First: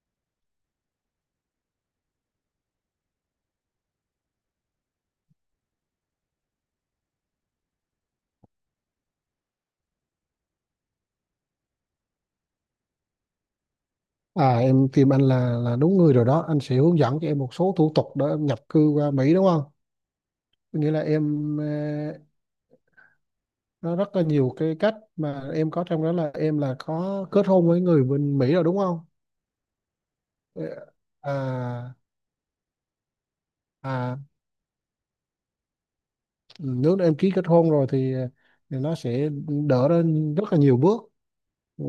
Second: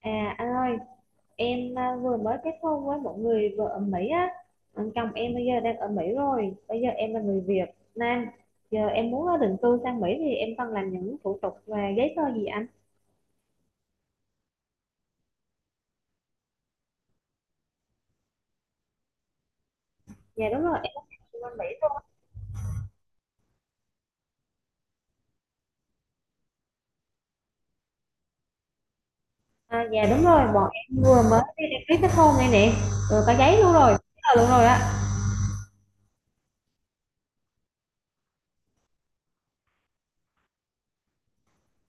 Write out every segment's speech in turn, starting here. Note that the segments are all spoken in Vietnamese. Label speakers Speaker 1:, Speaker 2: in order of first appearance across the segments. Speaker 1: Anh ơi, vừa mới kết hôn với một người vợ ở Mỹ. Anh chồng em bây giờ đang ở Mỹ rồi, bây giờ em là người Việt Nam, giờ em muốn định cư sang Mỹ thì em cần làm những thủ tục và giấy tờ gì anh?
Speaker 2: À, em tìm anh là đúng người rồi đó. Anh sẽ hướng dẫn cho em một số thủ tục để em nhập cư qua Mỹ, đúng không?
Speaker 1: Dạ đúng rồi,
Speaker 2: Có nghĩa
Speaker 1: em có
Speaker 2: là
Speaker 1: sang định cư
Speaker 2: em,
Speaker 1: bên Mỹ luôn.
Speaker 2: nó rất là nhiều cái cách mà em có. Trong đó là em có kết hôn với người bên Mỹ rồi đúng không?
Speaker 1: À, dạ đúng rồi, bọn
Speaker 2: Ờ,
Speaker 1: em vừa
Speaker 2: À
Speaker 1: mới đi đăng ký kết hôn đây nè, rồi có giấy luôn rồi,
Speaker 2: à
Speaker 1: giấy tờ luôn rồi á,
Speaker 2: Nếu em ký kết hôn rồi thì, nó sẽ đỡ lên rất là nhiều bước. Ừ.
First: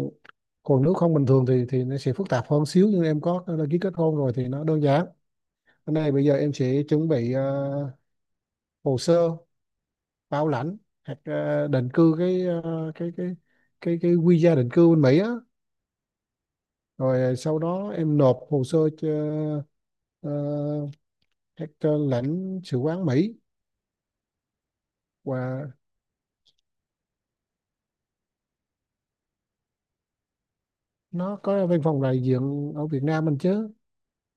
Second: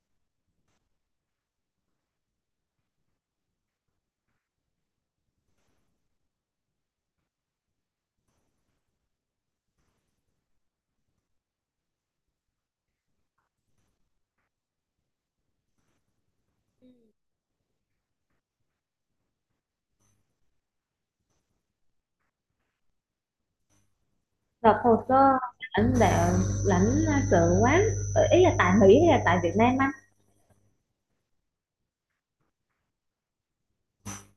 Speaker 2: Còn nếu không bình thường thì nó sẽ phức tạp hơn xíu, nhưng em có ký kết hôn rồi thì nó đơn giản. Cái này bây giờ em sẽ chuẩn bị hồ sơ bảo lãnh, hoặc định cư, cái cái visa định cư bên Mỹ á, rồi sau đó em nộp hồ sơ cho ờ, các lãnh sự quán Mỹ,
Speaker 1: nộp hồ sơ
Speaker 2: và
Speaker 1: lãnh đạo lãnh sự quán. Ý là tại Mỹ hay là tại Việt Nam anh?
Speaker 2: nó có văn phòng đại diện ở Việt Nam mình chứ.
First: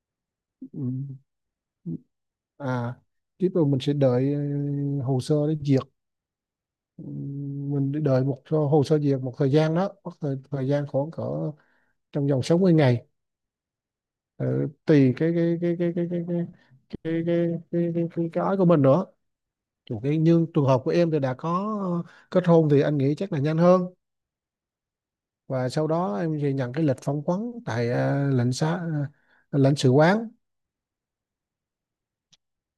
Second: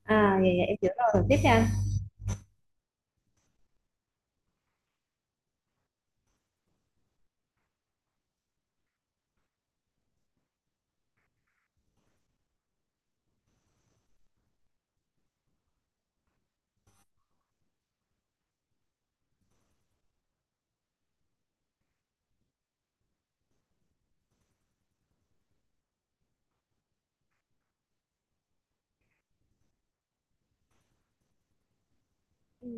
Speaker 1: À dạ, dạ em hiểu rồi,
Speaker 2: Ừ.
Speaker 1: rồi tiếp cho anh.
Speaker 2: à Tiếp rồi mình sẽ đợi hồ sơ để duyệt. Ừ, mình đợi một hồ sơ duyệt một thời gian đó, mất thời gian khoảng cỡ trong vòng 60 ngày. Ờ, Tùy cái ói của mình nữa. Chủ cái, nhưng trường hợp của em thì đã có kết hôn thì anh nghĩ chắc là nhanh hơn. Và sau đó em thì nhận cái lịch phỏng vấn tại lãnh sự quán.
Speaker 1: Ừ,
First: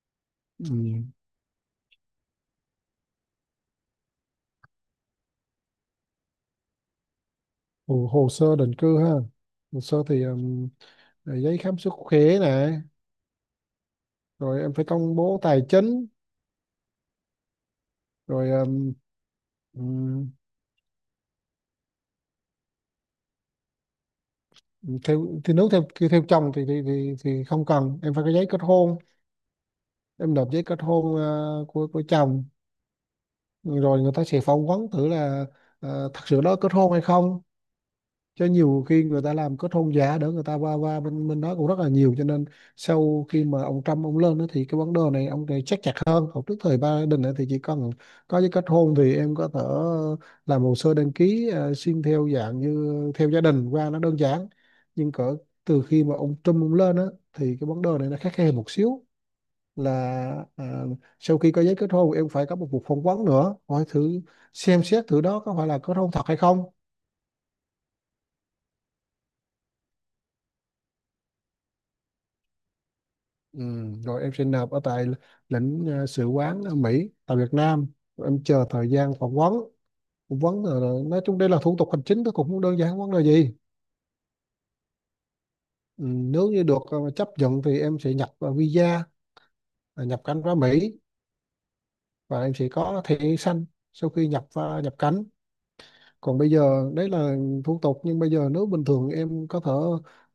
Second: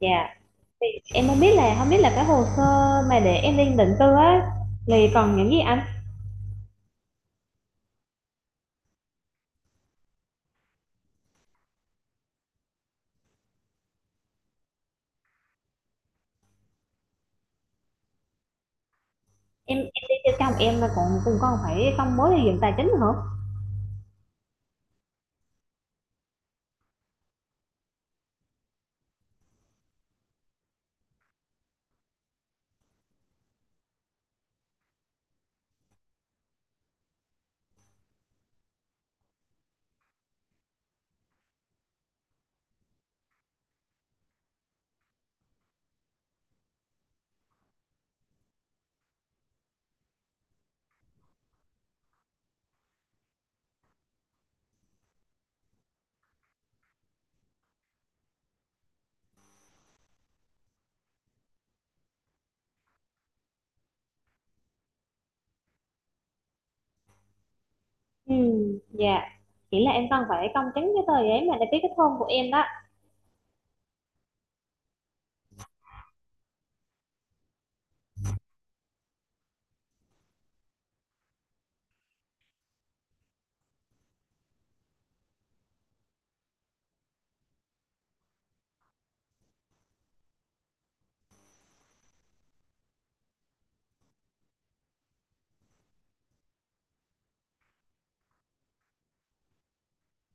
Speaker 1: dạ.
Speaker 2: Ừ.
Speaker 1: Thì em không biết là cái hồ sơ mà để em lên định cư á thì còn những gì anh?
Speaker 2: Hồ sơ định cư ha, hồ sơ thì giấy khám sức khỏe này, rồi em phải công bố tài chính, rồi
Speaker 1: Em đi
Speaker 2: ừm,
Speaker 1: theo chồng em mà còn cùng con phải công bố điều kiện tài chính hả?
Speaker 2: theo thì, nếu theo theo chồng thì thì không cần, em phải có giấy kết hôn. Em nộp giấy kết hôn của chồng, rồi người ta sẽ phỏng vấn thử là thật sự đó kết hôn hay không. Cho nhiều khi người ta làm kết hôn giả để người ta qua qua bên bên đó cũng rất là nhiều, cho nên sau khi mà ông Trump ông lên đó, thì cái vấn đề này ông này chắc chặt hơn. Còn trước thời Biden ấy, thì chỉ cần có giấy kết hôn thì em có thể làm hồ sơ đăng ký xin theo dạng như theo gia đình qua, nó đơn giản. Nhưng cỡ từ khi mà ông Trump ông lên đó, thì cái vấn đề này nó khắt khe một xíu, là à, sau khi có giấy kết hôn em phải có một cuộc phỏng vấn nữa, hỏi thử xem xét thử đó có phải là kết hôn thật hay không.
Speaker 1: Ừ, dạ. Chỉ là em cần phải công chứng cái tờ giấy mà để ký kết hôn của em đó.
Speaker 2: ừ, Rồi em sẽ nộp ở tại lãnh sự quán ở Mỹ tại Việt Nam. Rồi em chờ thời gian phỏng vấn. Nói chung đây là thủ tục hành chính, nó cũng không đơn giản vấn đề gì. Ừ, Nếu như được chấp nhận thì em sẽ nhập à, visa à, nhập cảnh vào Mỹ, và em sẽ có thẻ xanh sau khi nhập cảnh. Còn bây giờ đấy là thủ tục, nhưng bây giờ nếu bình thường em có thể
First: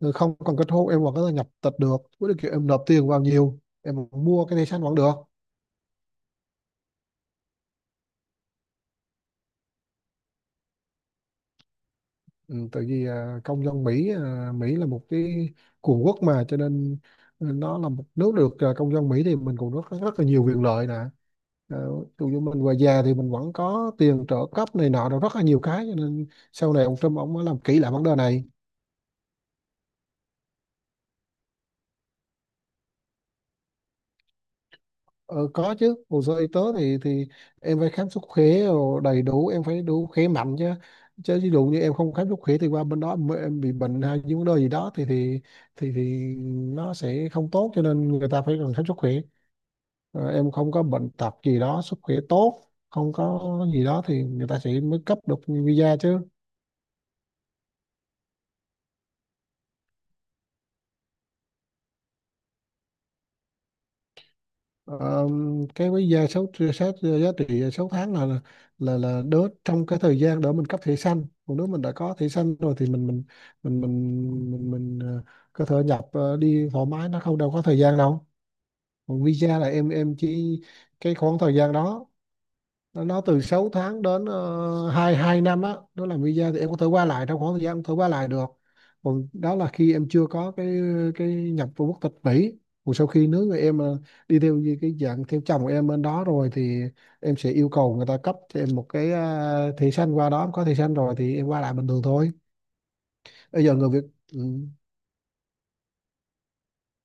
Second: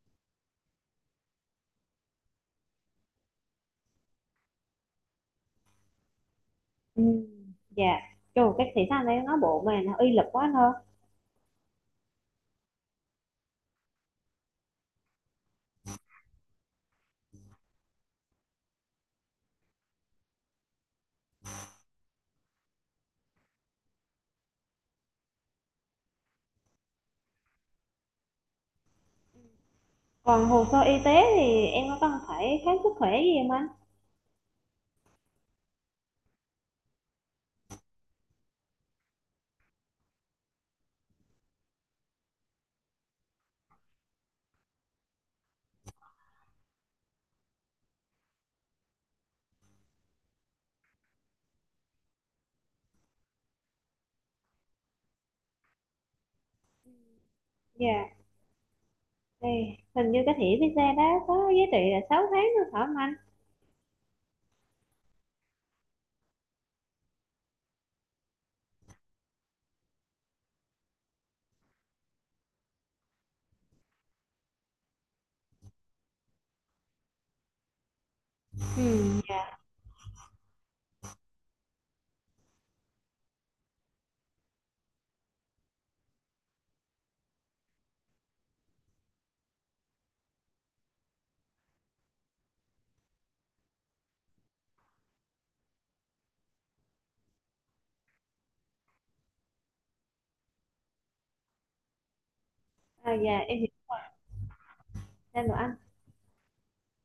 Speaker 2: không cần kết hôn em vẫn có thể nhập tịch được, với điều kiện em nộp tiền vào nhiều, em mua cái thẻ xanh vẫn được.
Speaker 1: Ừ, dạ. Trời, cái thị xã này nó bộ mà nó uy lực quá thôi.
Speaker 2: Ừ, Tại vì công dân Mỹ, Mỹ là một cái cường quốc, mà cho nên nó là một nước được công dân Mỹ thì mình cũng rất rất là nhiều quyền lợi nè. Ví dụ như mình về già thì mình vẫn có tiền trợ cấp này nọ, rồi rất là nhiều cái, cho nên sau này ông Trump ông mới làm kỹ lại vấn đề này.
Speaker 1: Còn hồ sơ y tế thì em có cần phải khám sức khỏe gì không anh?
Speaker 2: Ờ, có chứ, hồ sơ y tế thì em phải khám sức khỏe rồi đầy đủ, em phải đủ khỏe mạnh chứ. Chứ ví dụ như em không khám sức khỏe thì qua bên đó em bị bệnh hay những vấn đề gì đó thì thì thì nó sẽ không tốt, cho nên người ta phải cần khám sức khỏe. Ờ, em không có bệnh tật gì đó, sức khỏe tốt, không có gì đó thì người ta sẽ mới cấp được visa chứ.
Speaker 1: Dạ, thì hình như cái thẻ visa đó có giá trị là 6 tháng nữa phải không anh?
Speaker 2: Ờ, cái với giá số sát giá trị 6 tháng là đỡ trong cái thời gian đỡ mình cấp thẻ xanh. Còn nếu mình đã có thẻ xanh rồi thì mình có thể nhập đi thoải mái, nó không đâu có thời gian đâu.
Speaker 1: Ừ,
Speaker 2: Còn
Speaker 1: dạ.
Speaker 2: visa là em chỉ cái khoảng thời gian đó, nó từ 6 tháng đến 2 2 năm á, đó là visa thì em có thể qua lại, trong khoảng thời gian em có thể qua lại được. Còn đó là khi em chưa có cái nhập vào quốc tịch Mỹ. Còn sau khi nếu người em đi theo như cái dạng theo chồng của em bên đó rồi thì em sẽ yêu cầu người ta cấp cho em một cái thẻ xanh, qua đó em có thẻ xanh rồi thì em qua lại bình thường thôi.
Speaker 1: À, dạ em
Speaker 2: Bây
Speaker 1: hiểu
Speaker 2: giờ người Việt. Ừ.
Speaker 1: ra rồi anh.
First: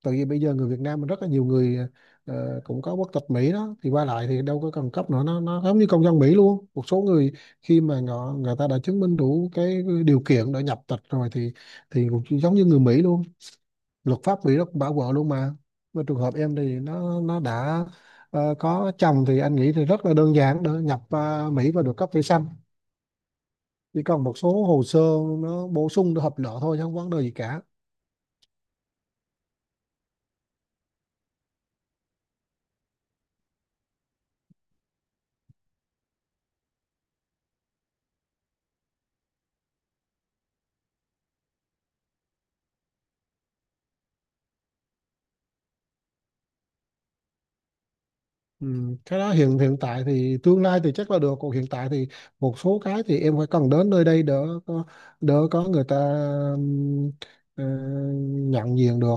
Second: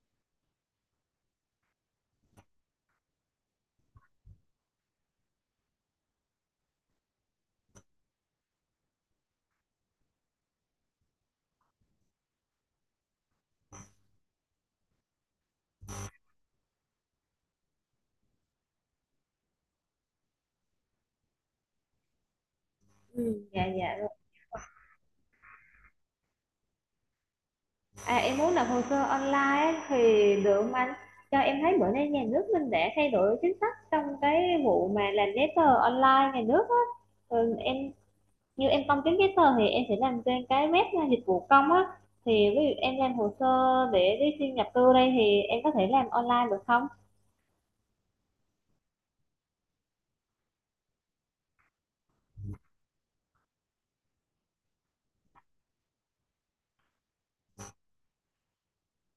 Speaker 2: Tại vì bây giờ người Việt Nam mình rất là nhiều người cũng có quốc tịch Mỹ đó, thì qua lại thì đâu có cần cấp nữa, nó giống như công dân Mỹ luôn, một số người khi mà họ người ta đã chứng minh đủ cái điều kiện để nhập tịch rồi thì cũng giống như người Mỹ luôn. Luật pháp Mỹ nó cũng bảo vợ luôn, mà trường hợp em thì nó đã có chồng thì anh nghĩ thì rất là đơn giản để nhập Mỹ và được cấp thẻ xanh.
Speaker 1: Ừ, dạ dạ.
Speaker 2: Chỉ còn một số hồ sơ, nó bổ sung để hợp lệ thôi chứ không vấn đề gì cả.
Speaker 1: À, em muốn nộp hồ sơ online ấy, thì được không anh? Cho em thấy bữa nay nhà nước mình đã thay đổi chính sách trong cái vụ mà làm giấy tờ online nhà nước á. Ừ, em như em công chứng giấy tờ thì em sẽ làm trên cái web là dịch vụ công á. Thì ví dụ em làm hồ sơ để đi xin nhập cư đây thì em có thể làm online được không?
Speaker 2: Ừ, cái đó hiện hiện tại thì, tương lai thì chắc là được, còn hiện tại thì một số cái thì em phải cần đến nơi, đây đỡ có, người ta ừm, ờ, nhận diện được.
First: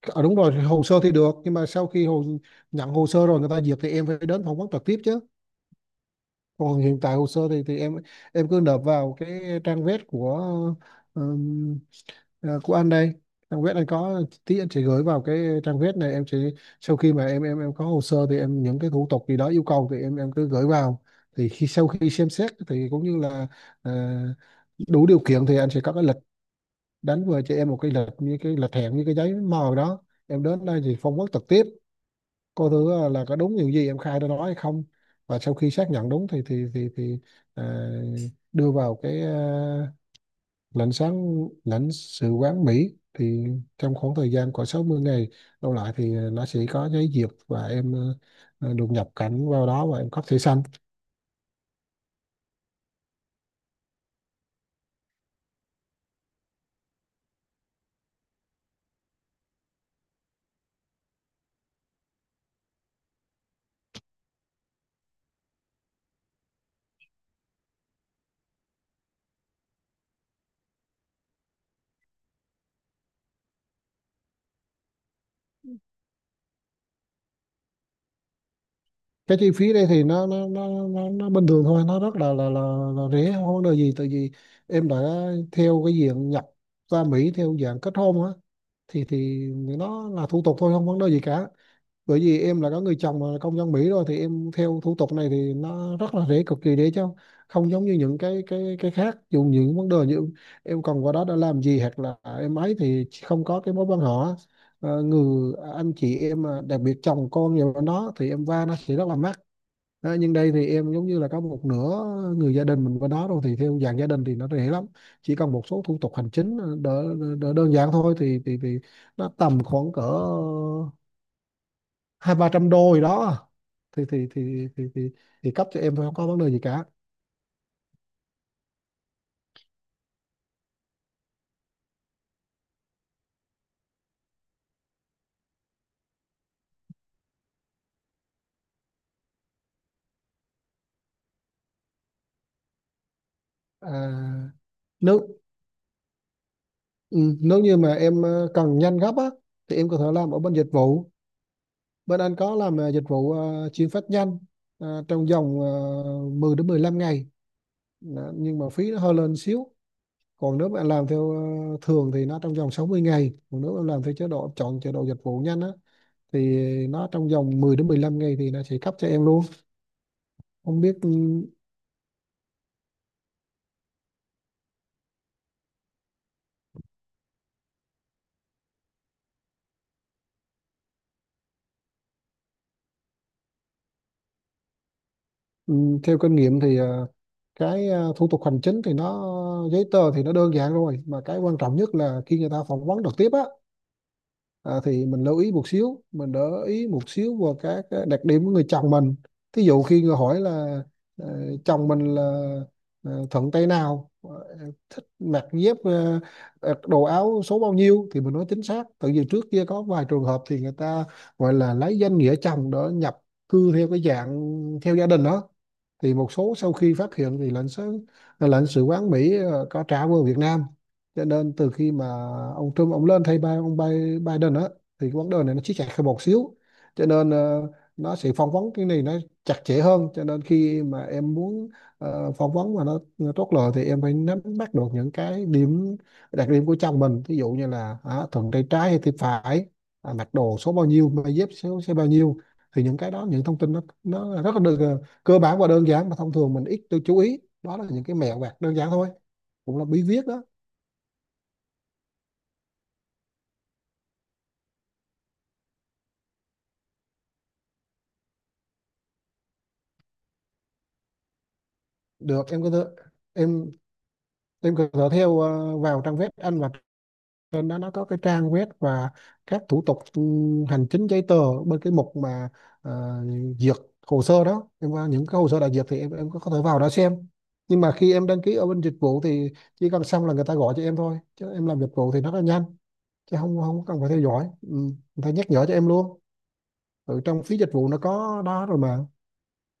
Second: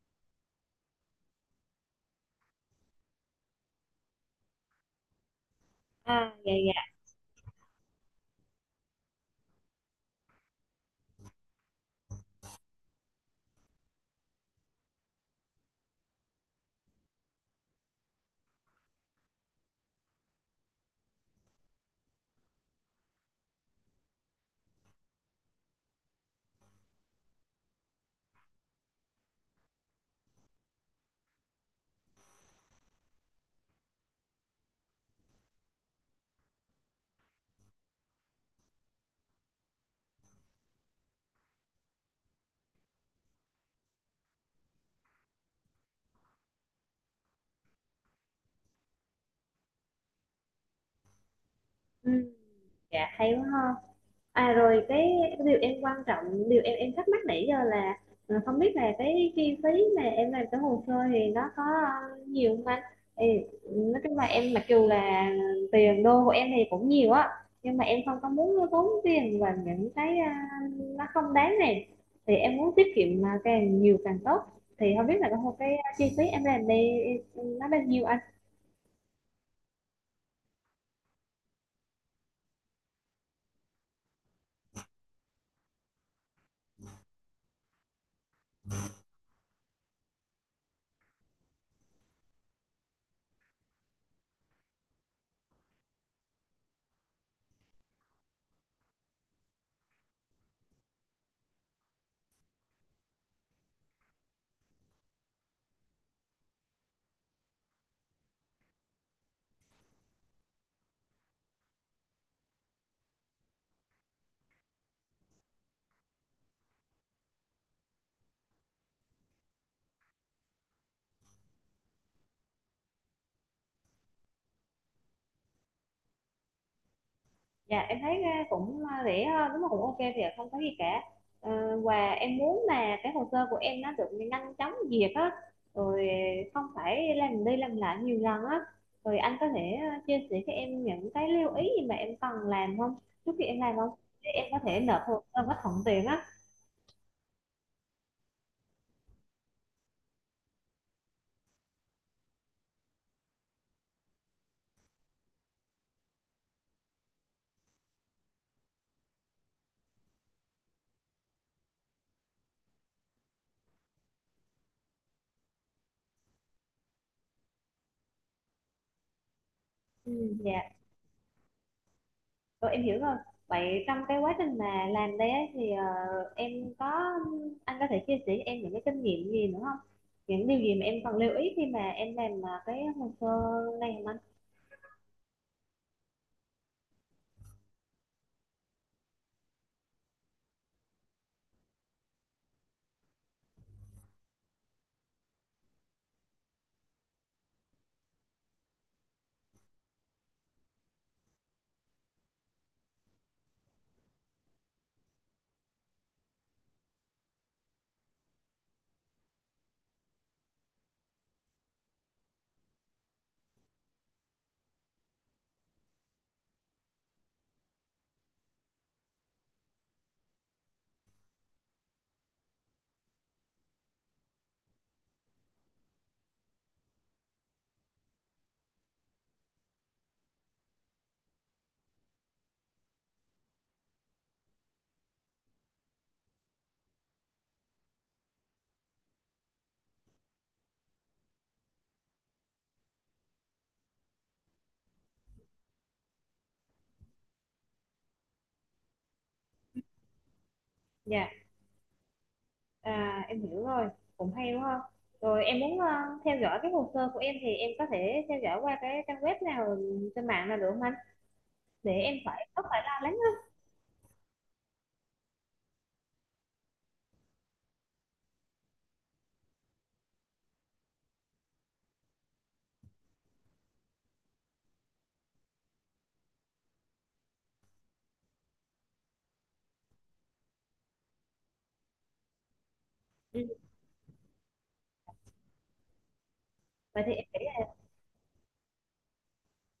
Speaker 2: Ờ, đúng rồi, hồ sơ thì được, nhưng mà sau khi nhận hồ sơ rồi người ta duyệt thì em phải đến phỏng vấn trực tiếp chứ.
Speaker 1: À, dạ
Speaker 2: Còn
Speaker 1: dạ.
Speaker 2: hiện tại hồ sơ thì em cứ nộp vào cái trang web của ừm, của anh đây. Trang web anh có, tí anh sẽ gửi vào cái trang web này, em sẽ sau khi mà em có hồ sơ thì em những cái thủ tục gì đó yêu cầu thì em cứ gửi vào. Thì khi sau khi xem xét thì cũng như là ờ, đủ điều kiện thì anh sẽ có cái lịch đánh về cho em, một cái lịch như cái lịch hẹn, như cái giấy mời đó, em đến đây thì phỏng vấn trực tiếp. Cô thứ là có đúng điều gì em khai ra đó hay không, và sau khi xác nhận đúng thì à, đưa vào cái lãnh sự quán Mỹ, thì trong khoảng thời gian của 60 ngày đâu lại thì nó sẽ có giấy duyệt, và em được nhập cảnh vào đó và em cấp thẻ xanh.
Speaker 1: Ừ, dạ hay quá ha. À rồi cái điều em quan trọng, điều em thắc mắc nãy giờ là không biết là cái chi phí mà em làm cái hồ sơ thì nó có nhiều không anh? Thì nói chung là em mặc dù là tiền đô của em thì cũng nhiều á, nhưng mà em không có muốn tốn tiền vào những cái nó không đáng này, thì em muốn tiết kiệm mà càng nhiều càng tốt, thì không biết là cái chi phí em làm đây nó bao nhiêu anh?
Speaker 2: Cái chi phí đây thì nó bình thường thôi, nó rất là rẻ, không có vấn đề gì, tại vì em đã theo cái diện nhập qua Mỹ theo dạng kết hôn á, thì nó là thủ tục thôi không vấn đề gì cả. Bởi vì em là có người chồng mà là công dân Mỹ rồi thì em theo thủ tục này thì nó rất là dễ, cực kỳ dễ, chứ không giống như những cái khác. Dù những vấn đề như em còn qua đó đã làm gì, hoặc là em ấy thì không có cái mối quan họ. Ờ, người anh chị em mà đặc biệt chồng con nhiều nó thì em va nó sẽ rất là mắc. Đó, nhưng đây thì em giống như là có một nửa người gia đình mình qua đó rồi, thì theo dạng gia đình thì nó dễ lắm. Chỉ cần một số thủ tục hành chính đỡ đơn giản thôi, thì nó tầm khoảng cỡ hai ba trăm đô gì đó, thì thì thì thì thì, thì cấp cho em thôi, không có vấn đề gì cả.
Speaker 1: Dạ em thấy cũng rẻ hơn, đúng là cũng ok thì không có gì cả. Ờ, và em muốn là cái hồ sơ của em nó được nhanh chóng duyệt á, rồi không phải làm đi làm lại nhiều lần á, rồi anh có thể chia sẻ cho em những cái lưu ý gì mà em cần làm không, trước khi em làm không, để em
Speaker 2: à,
Speaker 1: có thể nộp hồ
Speaker 2: nếu
Speaker 1: sơ nó thuận tiện á?
Speaker 2: ừ, Nếu như mà em cần nhanh gấp á thì em có thể làm ở bên dịch vụ, bên anh có làm dịch vụ chuyển phát nhanh, trong vòng 10 đến 15 ngày. Đó, nhưng mà phí nó hơi lên xíu. Còn nếu bạn làm theo thường thì nó trong vòng 60 ngày, còn nếu em làm theo chế độ dịch vụ nhanh á thì nó trong vòng 10 đến 15 ngày thì nó sẽ cấp cho em luôn.
Speaker 1: Ừ, dạ.
Speaker 2: Không biết
Speaker 1: Ừ, em hiểu rồi. Vậy trong cái quá trình mà làm đây ấy, thì ờ, em có anh có thể chia sẻ cho em những cái kinh nghiệm gì nữa không? Những điều gì mà em cần lưu ý khi mà em làm cái hồ sơ này không anh?
Speaker 2: Ừ, theo kinh nghiệm thì thủ tục hành chính thì giấy tờ thì nó đơn giản rồi, mà cái quan trọng nhất là khi người ta phỏng vấn trực tiếp á. Thì mình lưu ý một xíu, mình ý một xíu vào các cái đặc điểm của người chồng mình. Thí dụ khi người hỏi là ờ, chồng mình là thuận tay nào, thích mặc dép, đồ áo số bao nhiêu thì mình nói chính xác. Tại vì trước kia có vài trường hợp thì người ta gọi là lấy danh nghĩa chồng để nhập cư theo cái dạng theo gia đình đó, thì một số sau khi phát hiện thì lãnh sự quán Mỹ có trả về Việt Nam. Cho nên từ khi mà ông Trump ông lên thay ba ông Biden á, thì cái vấn đề này nó siết chặt hơn một xíu. Cho nên nó sẽ phỏng vấn cái này nó chặt chẽ hơn. Cho nên khi mà em muốn phỏng vấn mà nó tốt lời thì em phải nắm bắt được những cái điểm đặc điểm của chồng mình, ví dụ như là thuận tay trái hay tay phải, mặc đồ số bao nhiêu, giày dép số số bao nhiêu. Thì những cái đó, những thông tin nó rất là được, cơ bản và đơn giản, mà thông thường mình ít tôi chú ý. Đó là những cái mẹo vặt đơn giản thôi, cũng là bí viết đó.
Speaker 1: Dạ, à, em hiểu rồi. Cũng hay đúng không? Rồi em muốn theo dõi cái hồ sơ của em thì em có thể theo dõi qua cái trang web nào trên mạng nào được không anh? Để em
Speaker 2: Được,
Speaker 1: phải
Speaker 2: em
Speaker 1: không
Speaker 2: có thể
Speaker 1: phải lo lắng hết.
Speaker 2: em em có thể theo vào trang web anh, và trên đó nó có cái trang web và các thủ tục hành chính giấy tờ, bên cái mục mà ờ, duyệt hồ sơ đó. Em vào những cái hồ sơ đã duyệt thì em có thể vào đó xem. Nhưng mà khi em đăng ký ở bên dịch vụ thì chỉ cần xong là người ta gọi cho em thôi, chứ em làm dịch vụ thì nó là nhanh, chứ
Speaker 1: Ừ.
Speaker 2: không không cần phải theo dõi. Ừ, người ta nhắc nhở cho em luôn.
Speaker 1: Vậy thì
Speaker 2: Ừ,
Speaker 1: em nghĩ
Speaker 2: trong phí dịch
Speaker 1: là
Speaker 2: vụ nó có đó rồi mà.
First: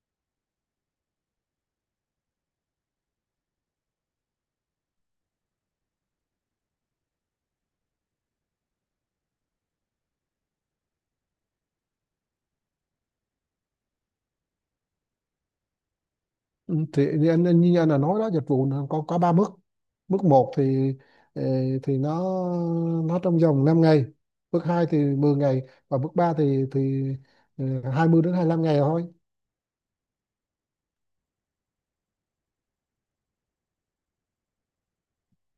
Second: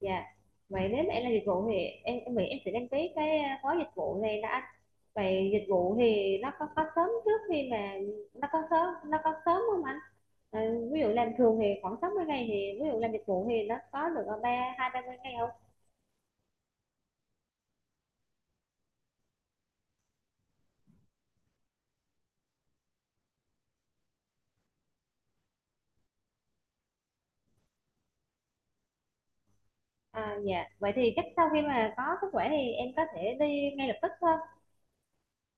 Speaker 1: dạ. Vậy nếu mà em làm dịch vụ thì em nghĩ em sẽ đăng ký cái gói dịch vụ này đó anh. Vậy dịch vụ thì nó có sớm trước khi mà nó có sớm không anh? Ờ, ví dụ làm thường thì khoảng 60 ngày thì ví dụ làm dịch vụ thì nó có được ở 2 3 mươi ngày không?
Speaker 2: Ừ, thì như anh là nói đó, dịch vụ nó có ba mức. Mức một thì ờ, thì nó nó trong vòng 5 ngày. Mức hai thì 10 ngày. Và mức ba thì ờ, 20 đến 25 ngày thôi.
Speaker 1: À dạ vậy thì chắc sau khi mà có sức khỏe thì em có thể đi ngay lập tức thôi.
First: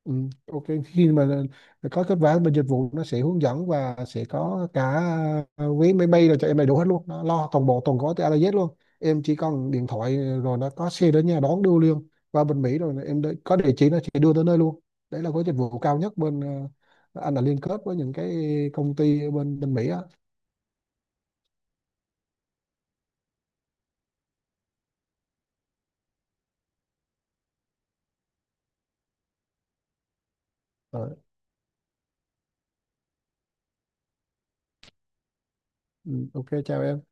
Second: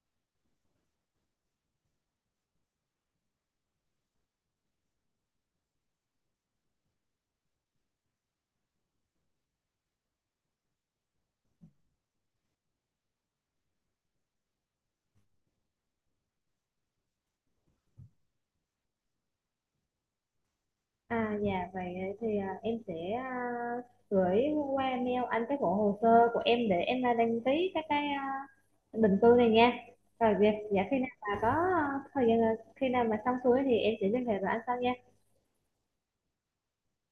Speaker 2: Ừ, ok, khi mà có kết quả bên dịch vụ nó sẽ hướng dẫn, và sẽ có cả vé máy bay rồi cho em đầy đủ hết luôn. Nó lo toàn bộ toàn gói từ A đến Z luôn. Em chỉ cần điện thoại rồi nó có xe đến nhà đón đưa liền. Qua bên Mỹ rồi em có địa chỉ nó sẽ đưa tới nơi luôn. Đấy là gói dịch vụ cao nhất. Bên anh là liên kết với những cái công ty ở bên bên Mỹ á.
Speaker 1: À dạ vậy thì em sẽ gửi qua mail anh cái bộ hồ sơ của em để em đăng ký các cái định cư này nha. Rồi việc dạ khi nào
Speaker 2: Ờ,
Speaker 1: mà có thời gian khi nào mà xong xuôi thì em sẽ liên hệ với anh sau nha.
Speaker 2: ừ, ok, chào em.